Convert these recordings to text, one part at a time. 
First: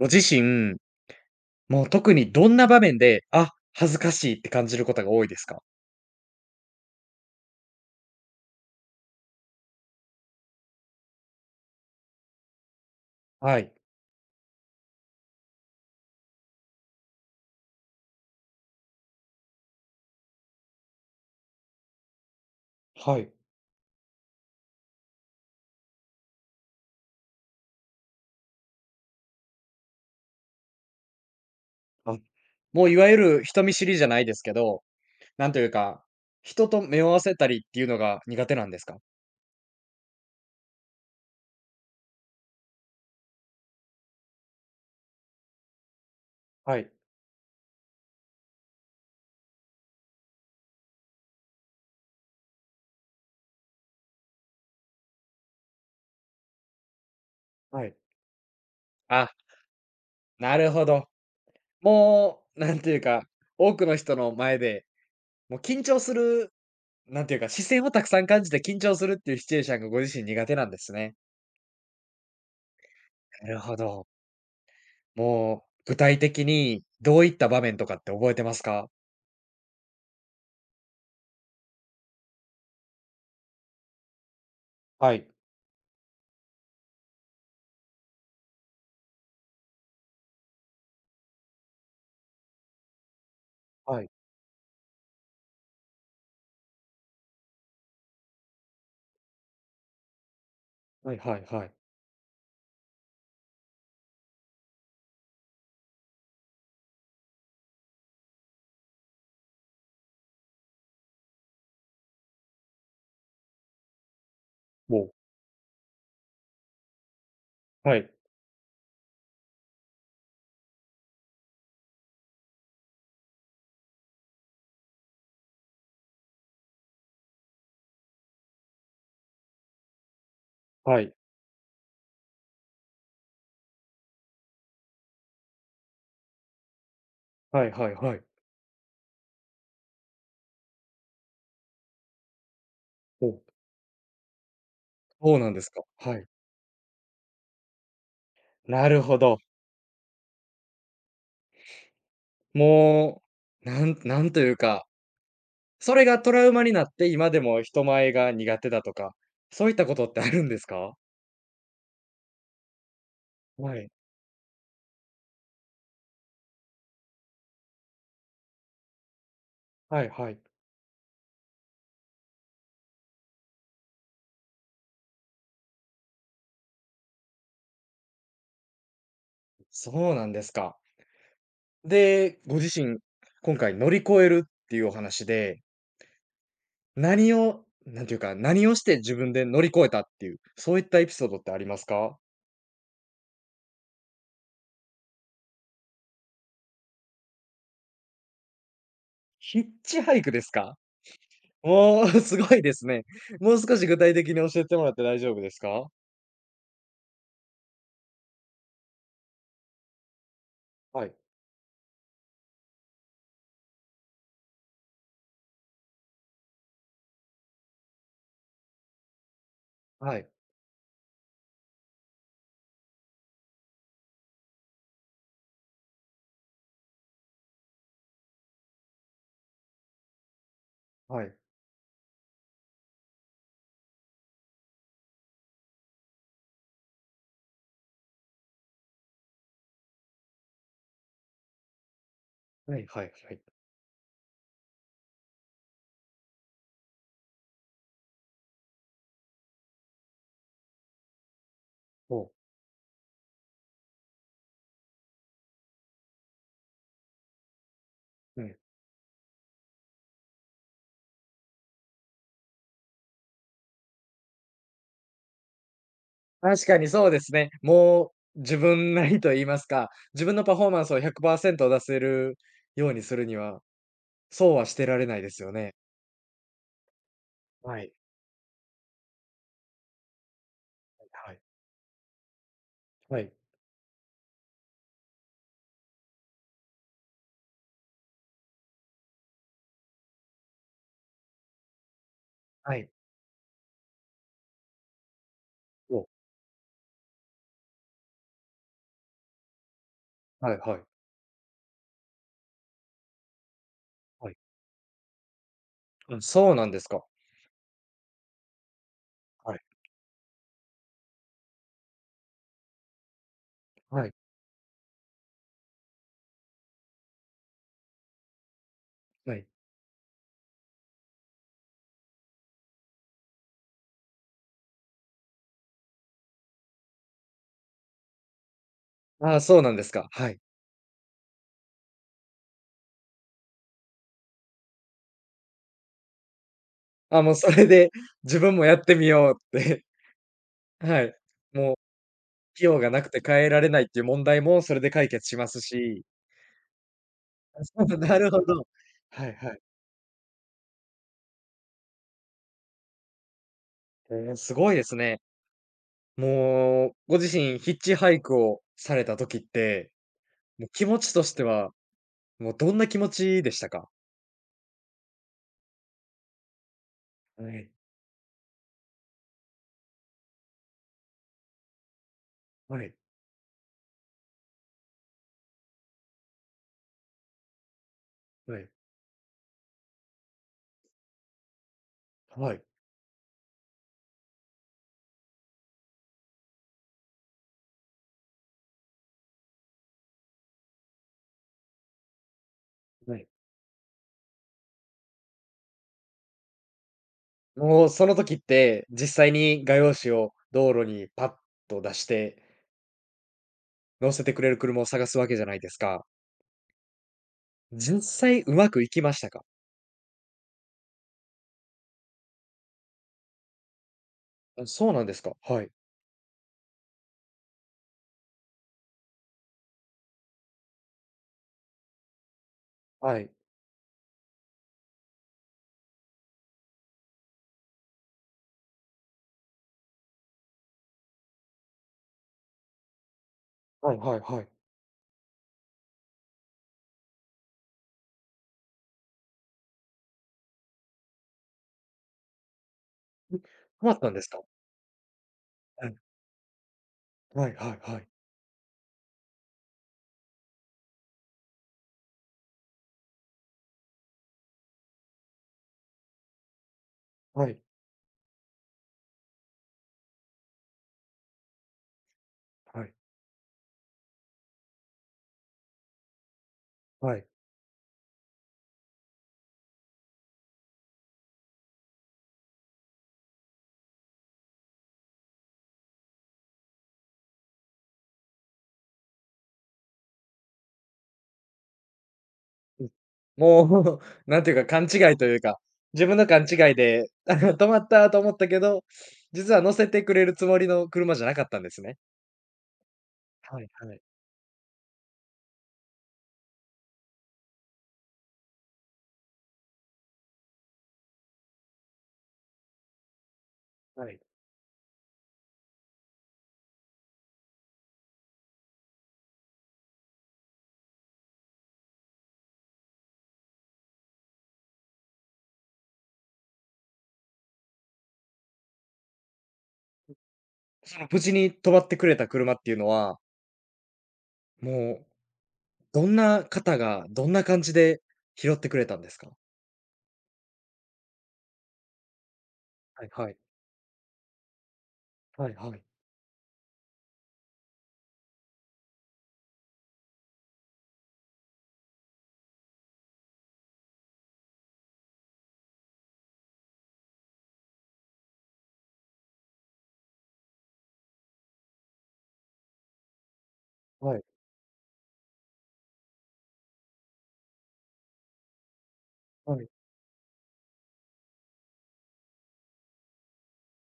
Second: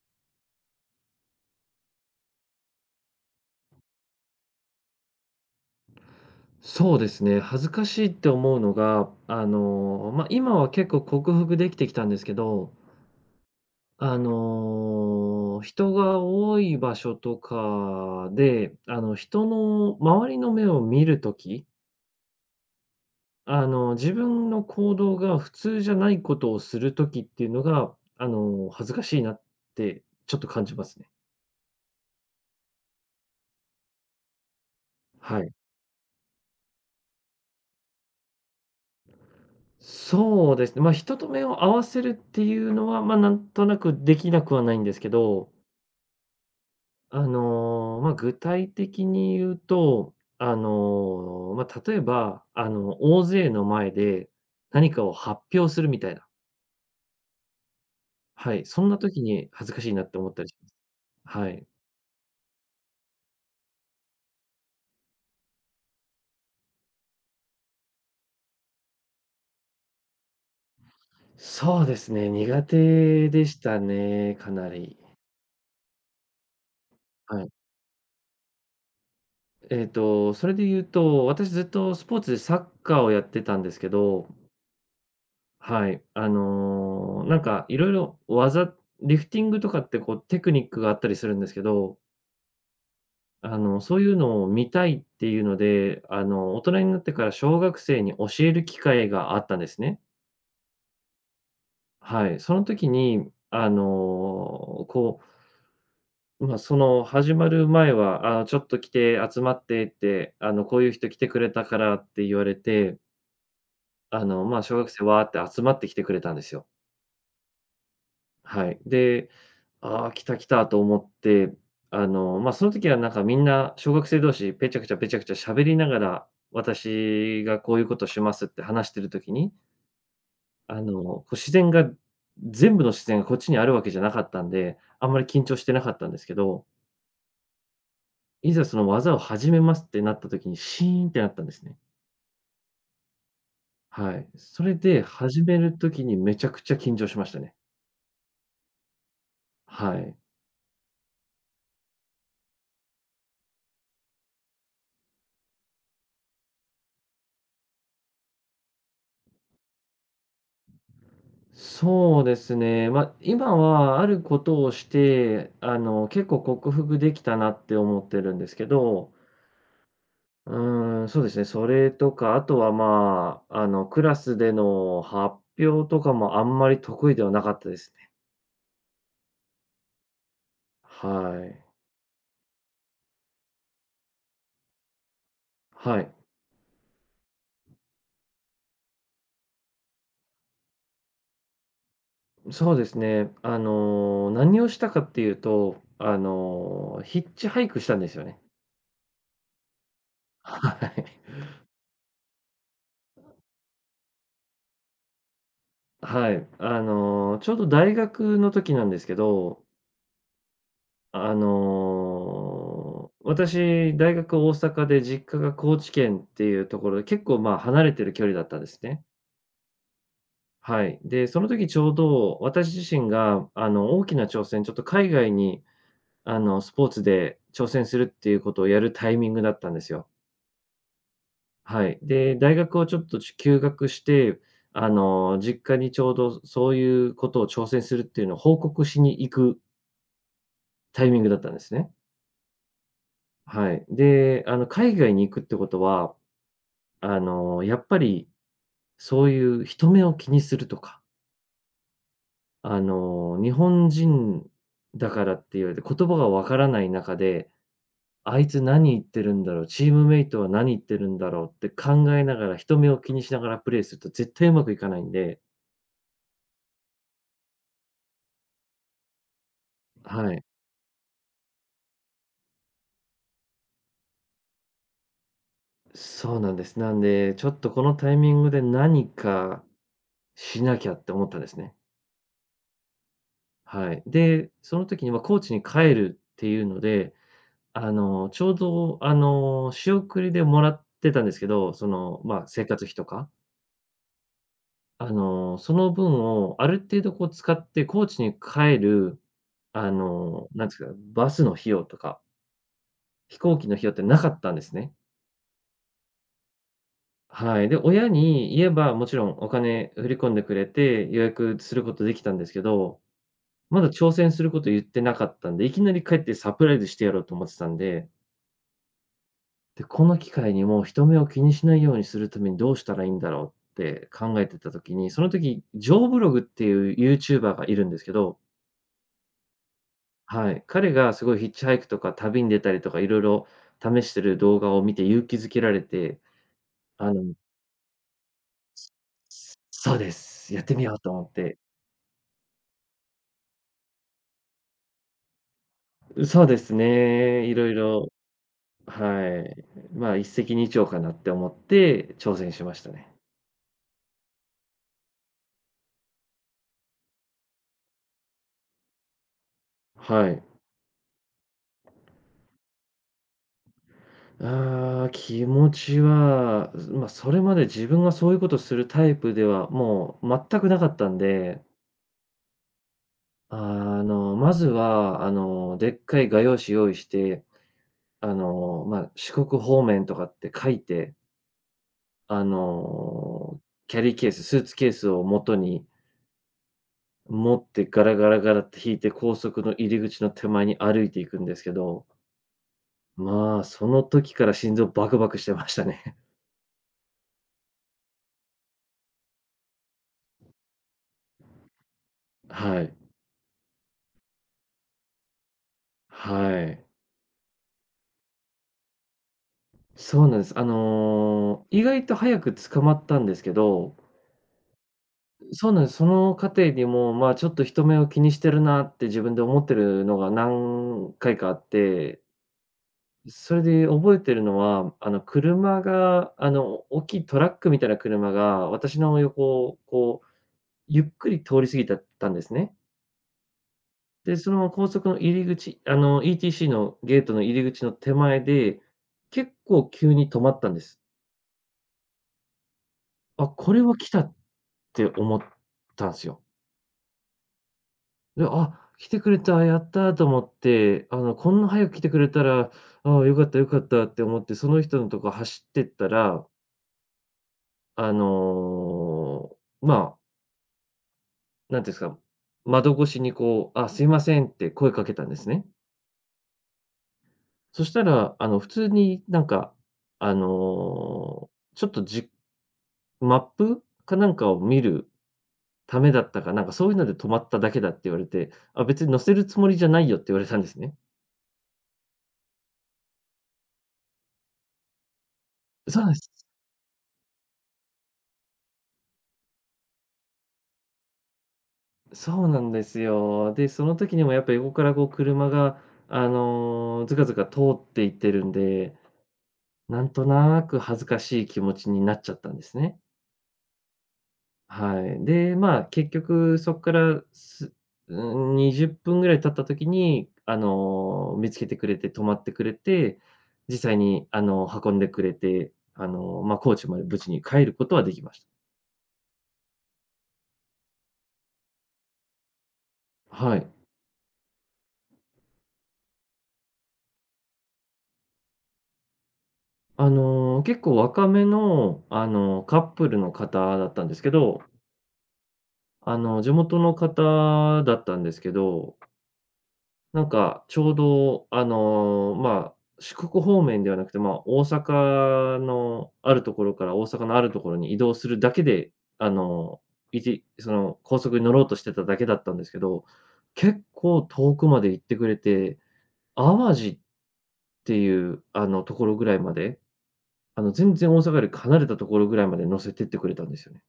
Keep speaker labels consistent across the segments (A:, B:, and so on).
A: ご自身、もう特にどんな場面で、あ、恥ずかしいって感じることが多いですか？
B: そうですね、恥ずかしいって思うのが、今は結構克服できてきたんですけど、
A: はい。
B: 人が多い場所とかで、人の周りの目を見るとき、
A: はい。
B: 自分の行動が普通じゃないことをするときっていうのが、恥ずかしいなってちょっと感じますね。
A: あ、もういわゆる人見知りじゃないですけど、
B: は
A: な
B: い。
A: んというか、人と目を合わせたりっていうのが苦手なんですか？
B: そうですね、まあ、人と目を合わせるっていうのは、まあ、なんとなくできなくはないんですけど
A: はい、
B: 具体的に言うと、例えば、大勢の前で何かを発表するみたいな、
A: はい。
B: はい、そんな時
A: あ、
B: に恥ずかしいなって思ったりし
A: な
B: ま
A: る
B: す。
A: ほど。
B: はい。
A: もう、なんていうか、多くの人の前で、もう緊張する、なんていうか、視線をたくさん感じて緊張するっていうシチュエーションがご自身苦手なんですね。
B: そうですね、苦手で
A: な
B: し
A: るほ
B: た
A: ど。
B: ね、かなり。
A: もう具体的にどういっ
B: は
A: た
B: い。
A: 場面とかって覚えてますか？
B: それで言うと、私ずっとスポーツでサッカーをやってたんですけど、
A: はい。
B: はい、なんかいろいろ技、リフティングとかってこうテクニックがあったりするんですけど、そ
A: は
B: う
A: い。
B: いうのを見たいっていうので、大人になってから小学生に教える機会があったんですね。
A: はいはいはい。
B: はい。その時に、こう、その始まる前は、あ、ちょっと来て、集まってって、こういう人来てくれたからって言われて、小学生
A: おう、
B: わーって集まってきてくれたんですよ。
A: はい。
B: はい。で、ああ、来た来たと思って、その時はなんかみんな小学生同士ペチャクチャペチャクチャ喋りながら、私がこういうことしますって話してる時に、
A: はい。
B: 自然が全部の自然がこっちにあるわけじゃなかったんで、あんまり緊張してなかったんですけど、
A: はいはいはい。
B: いざその技を始めますってなった時にシーンってなったんですね。
A: おう、
B: はい。それで
A: そう
B: 始
A: なん
B: め
A: です
B: る
A: か。
B: 時に
A: はい。
B: めちゃくちゃ緊張しましたね。
A: なるほど。
B: はい。
A: もう、なんというか、それがトラウマになって今でも人前が苦手だとか、そういったことってあるんですか？
B: そうですね。まあ、今
A: はい。
B: はあることをして、結構克服できたなって思ってるんですけど、
A: はいはい。
B: そうですね、それとか、あとは、クラスでの発表とかもあんまり得意ではなかったですね。
A: そうなんですか。
B: はい。
A: で、ご自身、今回乗り越えるっていうお話で、
B: はい。
A: 何をなんていうか、何をして自分で乗り越えたっていう、そういったエピソードってありますか？
B: そうですね。何をしたかっていうと、ヒッチハイクしたんですよね。
A: ヒッチハイクですか？
B: はい。
A: おお、すごいですね。もう少し具体的に教えてもらって大丈夫ですか？
B: はい。ちょうど大学の時なんですけど、
A: はい。
B: 私、大学大阪で実家が高知県っていうところで、結構、まあ、離れてる距離だったんですね。
A: はい。
B: はい。で、その時ちょうど私自身が、大きな挑戦、ちょっと海外に、スポーツで挑戦するっていうことをやるタイミングだったんですよ。
A: はい。
B: はい。で、大学をちょっと休学して、実家にちょうどそういうことを挑戦するっていうのを報告しに行くタイミングだったんですね。
A: はいはいはい。
B: はい。で、海外に行くってことは、あの、やっぱり、そういう人目を気にするとか、
A: おう。
B: 日本人だからって言われて、言葉がわからない中で、あ
A: う
B: い
A: ん。
B: つ何言ってるんだろう、チームメイトは何言ってるんだろうって考えながら、人目を気にしながらプレーすると絶対うまくいかないんで、
A: 確かにそうですね。もう自分なりと言いますか、自
B: は
A: 分
B: い。
A: のパフォーマンスを100%出せるようにするには、そうはしてられないですよね。
B: そうなんです。なんで、ちょっと
A: は
B: こ
A: い。
B: のタイミングで何かしなきゃって思っ
A: は
B: た
A: い。
B: んですね。
A: はい。
B: はい。で、その時に、ま、コーチに帰るっていうので、ちょうど、仕送りでもらってたんですけど、その、まあ、生
A: は
B: 活
A: い。
B: 費とか、その
A: おお、
B: 分をある程度こう使って高知に帰る、
A: はいはい。
B: な
A: は
B: ん
A: い
B: で
A: は
B: すか、
A: い
B: バスの費用とか、飛行機の費用っ
A: おはいは
B: てなか
A: いは
B: っ
A: い
B: たんですね。
A: うん、そうなんですか。
B: はい。で、親に言えば、もちろんお
A: はい。
B: 金振り込んでくれて、予約することできたんですけど、まだ
A: は
B: 挑
A: い。
B: 戦すること言ってなかったんで、いきなり帰ってサプライズしてやろうと思ってたんで
A: はい。
B: で、この機会にもう人目を気にしないようにするためにどうしたらいいんだろうって考えてた時に、その時、ジョーブログっていうユーチューバーがいるんですけど、
A: あ、そうなんですか。はい。
B: はい、彼がすごいヒッチハイクとか旅に出たりとかいろいろ試してる動画を見て勇気づけられて、あ
A: あ、も
B: の
A: うそれで自分もやってみようって、
B: そうです。やって みよう
A: は
B: と
A: い。
B: 思って。
A: もう費用がなくて変えられないっていう問題もそれで解決しますし。
B: そうですね、い
A: あ、
B: ろ
A: そ
B: い
A: う
B: ろ、
A: なるほど。はい
B: は
A: はい。
B: い。まあ、一石二鳥かなって思って挑戦しましたね。
A: ええ、すごいですね。もう、ご自身ヒッチハイクをされた時って、
B: はい。
A: もう気持ちとしては、もうどんな気持ちでしたか？
B: ああ、気持ちは、まあ、それ
A: は
B: まで
A: い、
B: 自分がそういうことするタイプでは、もう全くなかったんで、
A: はい、
B: まずは、でっかい画用紙用意して、
A: はい、
B: 四国方面とかって書いて、あ
A: はい、
B: の、キャリーケース、スーツケースを元に持ってガラガラガラって引いて、高速の入り口の手前に歩いていくんですけど、
A: はい。
B: まあ、その時から心臓バクバクしてましたね。
A: もうその時って、実際に画用紙を道路にパッと出して、
B: はい。
A: 乗せてくれる車を探すわけじゃないですか。
B: はい。
A: 実際うまくいきましたか？
B: そうなんです。意外と早く捕まったんですけど、
A: あ、そうなんですか。は
B: そう
A: い。
B: なんです。その過程にも、まあ、ちょっと人目を気にしてるなって自分で思ってるのが何回かあって、
A: はい。
B: それで覚えてるのは、車が、大きいトラックみたいな車が、私の横をこう、ゆっくり通り過ぎたったんですね。
A: はいはい
B: で、
A: はい。
B: その高速の入り口、ETC のゲートの入り口の手前で、結構急に止まったんです。
A: 止
B: あ、これ
A: 困
B: は
A: った
B: 来
A: んで
B: た
A: すか？
B: て思ったんすよ。
A: はいはいはい。
B: で、あ、来てくれた、やったと思って、こんな早く来てくれたら、ああ、よかったよかったって思って、その人のとこ走ってったら、
A: はい。
B: あの、まあ、なんていうんすか、
A: は
B: 窓
A: い。
B: 越しにこう、あ、すいませんって声かけたんですね。
A: はいはい。
B: そしたら、普通になんか、あの、ちょっとじマップかなんかを見るためだったか、なんかそういうので止まっただけだって言われて、あ、別に乗せるつもりじゃないよって言われたんですね。
A: うん。もう なんていうか、勘違いというか、
B: そう
A: 自
B: なんで
A: 分の
B: す。
A: 勘違いで 止まったと思ったけど、実は乗せてくれるつもりの車じゃなかったんですね。
B: そうなんですよ。
A: は
B: で、
A: い
B: その
A: はい。
B: 時にもやっぱ横からこう車が、ずかずか通っていってるんで、なんとなく恥ずかしい気持ちになっちゃったんですね。
A: はい。
B: はい。で、まあ、結局そっから、すうん、20分ぐらい経った時に、見つけてくれて、止まってくれて、実際に、運んでくれて、ま、高知まで無事に帰ることはできました。
A: その無事に止まってくれた車っていうのは、
B: はい。
A: もう、どんな方が、どんな感じで拾ってくれたんですか？
B: 結構若めの、カッ
A: は
B: プ
A: い
B: ルの
A: はい。
B: 方だったんですけど、
A: はいはい。
B: 地元の方だったんですけど、なんかちょうど、四国方面ではなくて、まあ、大阪のあるところから大阪のあるところに移動するだけで、あの、いちその、高速に乗ろうとしてただけだったんですけど、結
A: は
B: 構
A: い
B: 遠くまで行ってくれて、淡路っていう、ところぐらいま
A: はい。
B: で、全然大阪より離れたところぐらいまで乗せてってくれたんですよね。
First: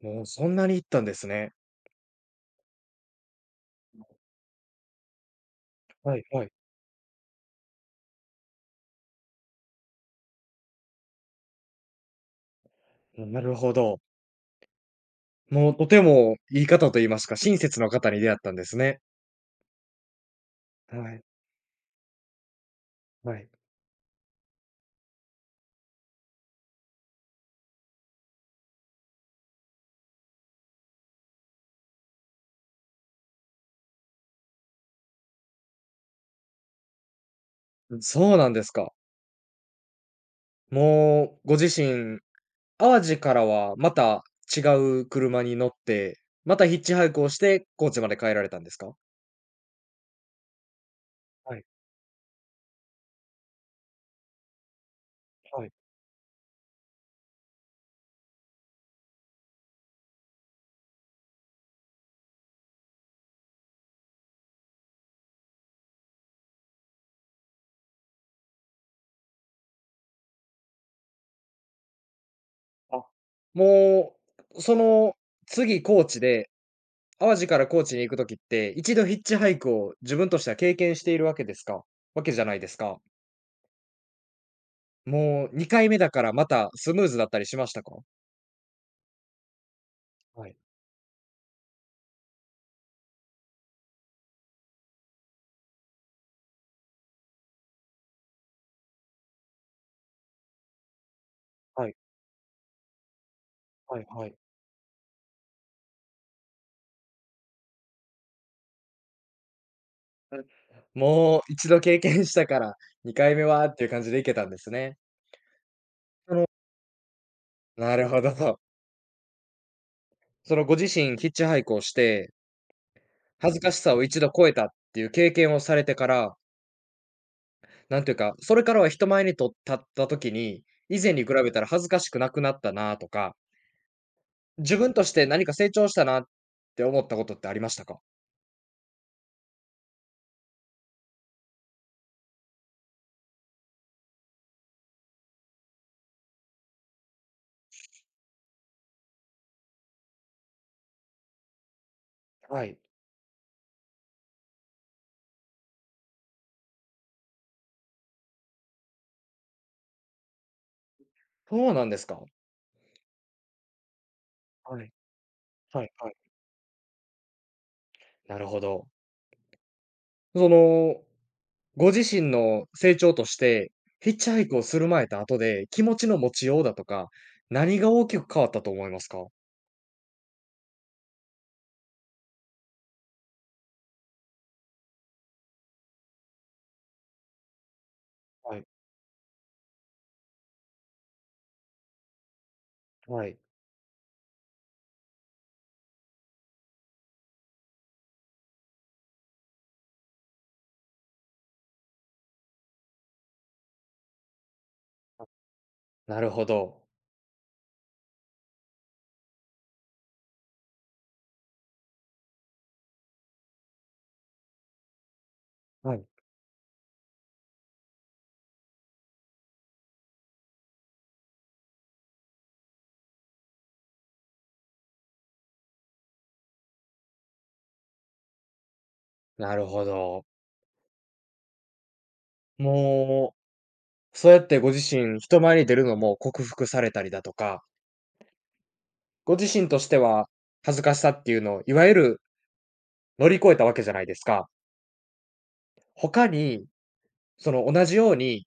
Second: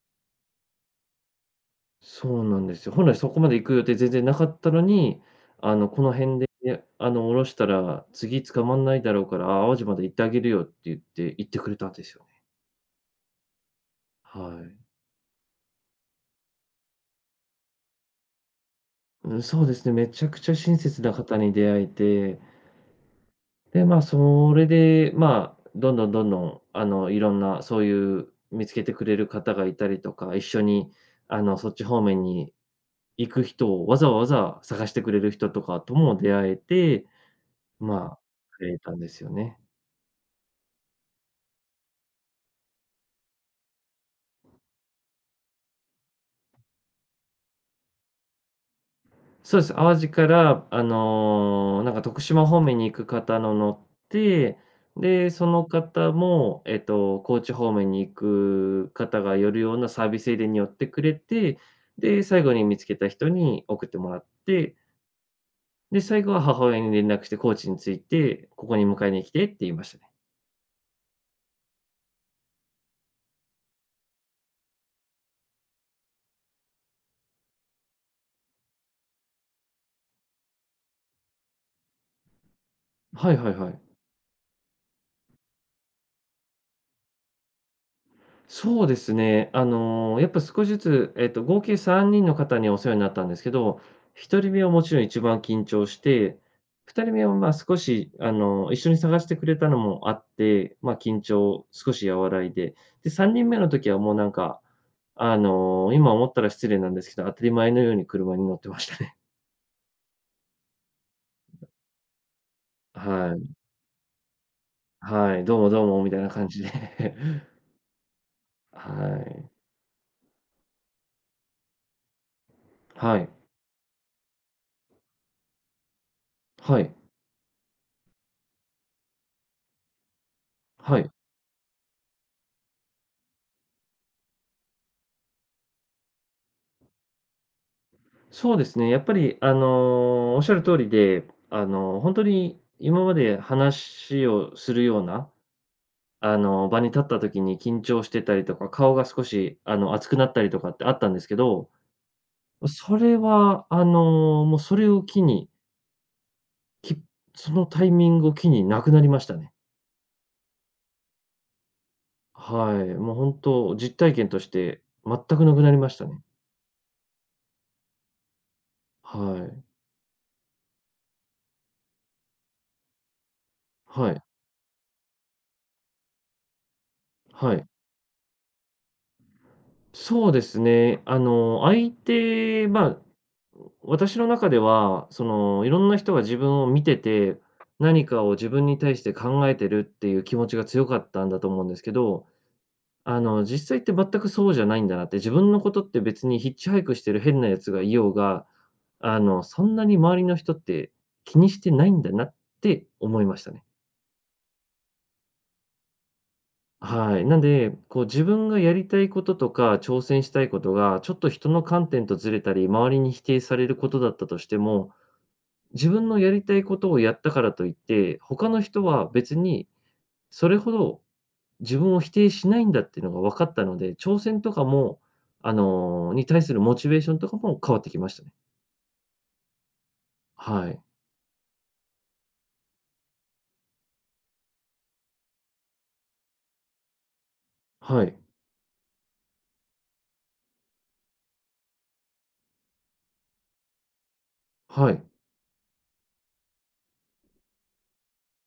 A: もうそんなに行ったんですね。
B: そうなんですよ。本来そこまで行く予定全然なかったのに、この
A: はい
B: 辺
A: は
B: で、
A: い。
B: ね降ろしたら次捕まんないだろうから、淡路まで行ってあげるよって言って行ってくれたんですよね。
A: なるほど。
B: はい。
A: もうとてもいい方と言いますか、親切の方に出会ったんですね。
B: うん、そうですね、めちゃくちゃ親
A: は
B: 切な
A: い、
B: 方に出会えて、
A: はい。
B: で、まあ、それで、まあ、どんどんどんどん、いろんなそういう見つけてくれる方がいたりとか、一緒に、そっち方面に行く人をわざわざ探してくれる人とかとも出会えて、
A: うん、
B: まあ、
A: そうなんで
B: く
A: す
B: れた
A: か。
B: んですよね。
A: もうご自身、淡路からはまた違う車に乗って、またヒッチハイクをして、高知まで帰られたんですか？
B: そうです。淡路から、
A: はい、
B: なんか徳島方面に行く方の乗って、で、その
A: はい。
B: 方も、高知方面に行く方が寄るようなサービスエリアに寄ってくれて、で、最後に見つけた人に送ってもらって、で、最後は母親に連絡して高知に着いて、ここに迎えに来てって言いましたね。
A: あ、もう、その次高知で、淡路から高知に行く時って、一度ヒッチハイクを自分としては経験しているわけじゃないですか。
B: はいはいはい。
A: もう2回目だからまたスムーズだったりしましたか？
B: そうですね。やっぱ
A: はい、
B: 少しずつ、合計3人の方にお世話になったんですけど、1人目はもちろん一番緊張して、2人目はまあ少し、一緒に探してくれたのもあって、まあ、緊張
A: は
B: 少
A: い、
B: し和らいで、で、3人目の時は
A: はい
B: もうな
A: は
B: ん
A: い。
B: か、今思ったら失礼なんですけど、当たり前のように車に乗ってましたね。
A: もう一度経験したから、2
B: は
A: 回
B: い。
A: 目はっていう感じで行けたんですね。
B: はい。どうもどうも
A: そ
B: みたいな
A: の
B: 感じで。
A: なるほど。
B: はい。
A: そのご自身ヒッチハイクをして、
B: はい。
A: 恥ずかしさを一度超えたっていう経験をされてから、
B: はい。
A: なんていうか、それからは人前にと立った時に、
B: は
A: 以
B: い。
A: 前に比べたら恥ずかしくなくなったなとか、自分として何か成長したなって思ったことってありましたか？
B: そうですね、やっぱり、おっしゃる通りで、本当に今まで話をするような、場に立った時に緊張してたりとか、顔が少し、熱くなったりとかってあったんですけど、
A: はい。
B: それは、もうそれを機に、きそのタイミングを機になくなりましたね。
A: そうなんですか？
B: はい、もう本当、実体験とし
A: は
B: て
A: い、
B: 全くなくなり
A: は
B: ま
A: い
B: した
A: はい。
B: ね。
A: なるほど。
B: はい。
A: そのご自身の成長として、ヒ
B: は
A: ッ
B: い。
A: チハイクをする前と後で気持ちの持ちようだとか、
B: はい。
A: 何が大きく変わったと思いますか？
B: そうですね。まあ私の中では、いろんな人が自分を見てて、何かを自
A: は
B: 分
A: い、
B: に対して考えてるっていう気持ちが強かったんだと思うんですけど、
A: はい。
B: 実際って全くそうじゃないんだなって、自分のことって別にヒッチハイクしてる変なやつがいようが、そんなに周りの人って気にしてないんだなって思いましたね。
A: あ、なるほど。
B: はい。なんで、こう自分がやりたいこととか挑戦したいことが、ちょっと人の観点とずれたり、周りに否定されることだったとしても、自
A: はい。
B: 分のやりたいことをやったからといって、他の人は別にそれほど自分を否定しないんだっていうのが分かったので、挑戦とかも、に対するモチベーションとかも変わってきましたね。
A: なるほど。
B: はい。
A: もう、そうやってご自身、人前に出るのも克服されたりだとか、
B: はい。
A: ご自身としては恥ずかしさっていうのをいわゆる乗り越えたわけじゃないですか。
B: はい。
A: 他に、その同じように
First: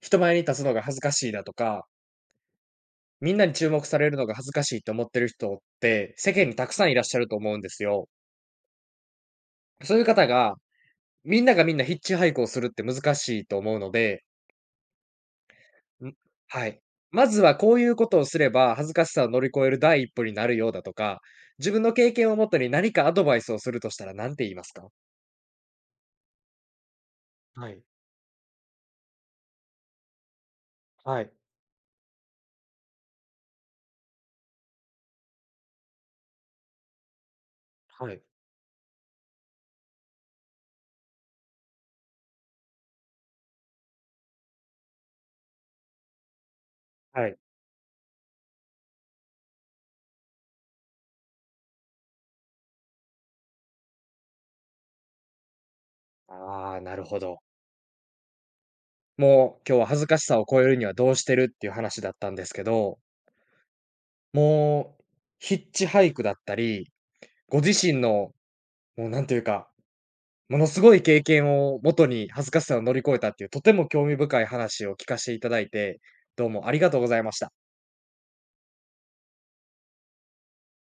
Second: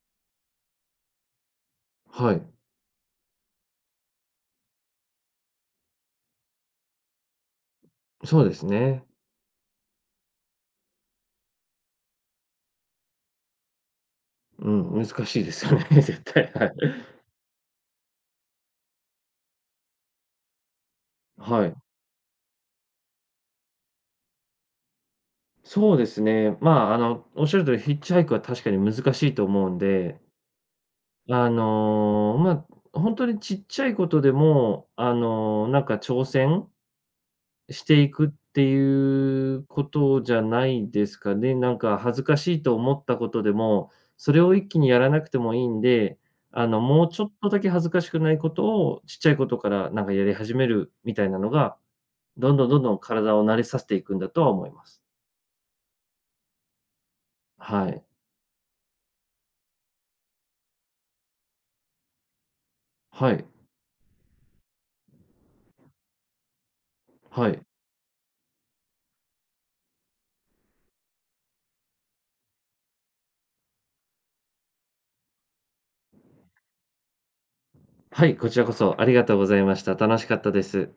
A: 人前に立つのが恥ずかしいだとか
B: はい。
A: みんなに注目されるのが恥ずかしいと思ってる人って世間にたくさんいらっしゃると思うんですよ。
B: そうですね。
A: そういう方が、みんながみんなヒッチハイクをするって難しいと思うので、
B: うん、難しいですよね、
A: ん
B: 絶対。は
A: は
B: い。
A: い。まずはこういうことをすれば恥ずかしさを乗り越える第一歩になるようだとか、
B: は
A: 自
B: い。
A: 分の経験をもとに何かアドバイスをするとしたら何て言いますか？
B: そうですね。まあ、あの、おっしゃる
A: は
B: 通り、
A: い。
B: ヒッチハイクは確かに難しいと思うんで、
A: はい。
B: あの、ま、本当にちっちゃいことでも、なんか挑戦してい
A: はい。
B: くっていうことじゃないですかね。なんか恥ずかしいと思ったことでも、それを一気にやらなくてもいいんで、もうちょ
A: は
B: っ
A: い。
B: とだけ恥ずかしくないことをちっちゃいことからなんかやり始めるみたいなのが、どんどんどんどん体を慣れさせていくんだとは思います。
A: ああ、なるほど。
B: はい。
A: もう今日は恥ずかしさを超えるにはどうしてるっていう話だったんですけど、
B: はい。
A: もうヒッチハイクだったり、
B: は
A: ご
B: い。
A: 自身の、もうなんというか、ものすごい経験をもとに恥ずかしさを乗り越えたっていう、とても興味深い話を聞かせていただいて、どうもありがとうございました。
B: はい、こちらこそありがとうございました。楽しかったです。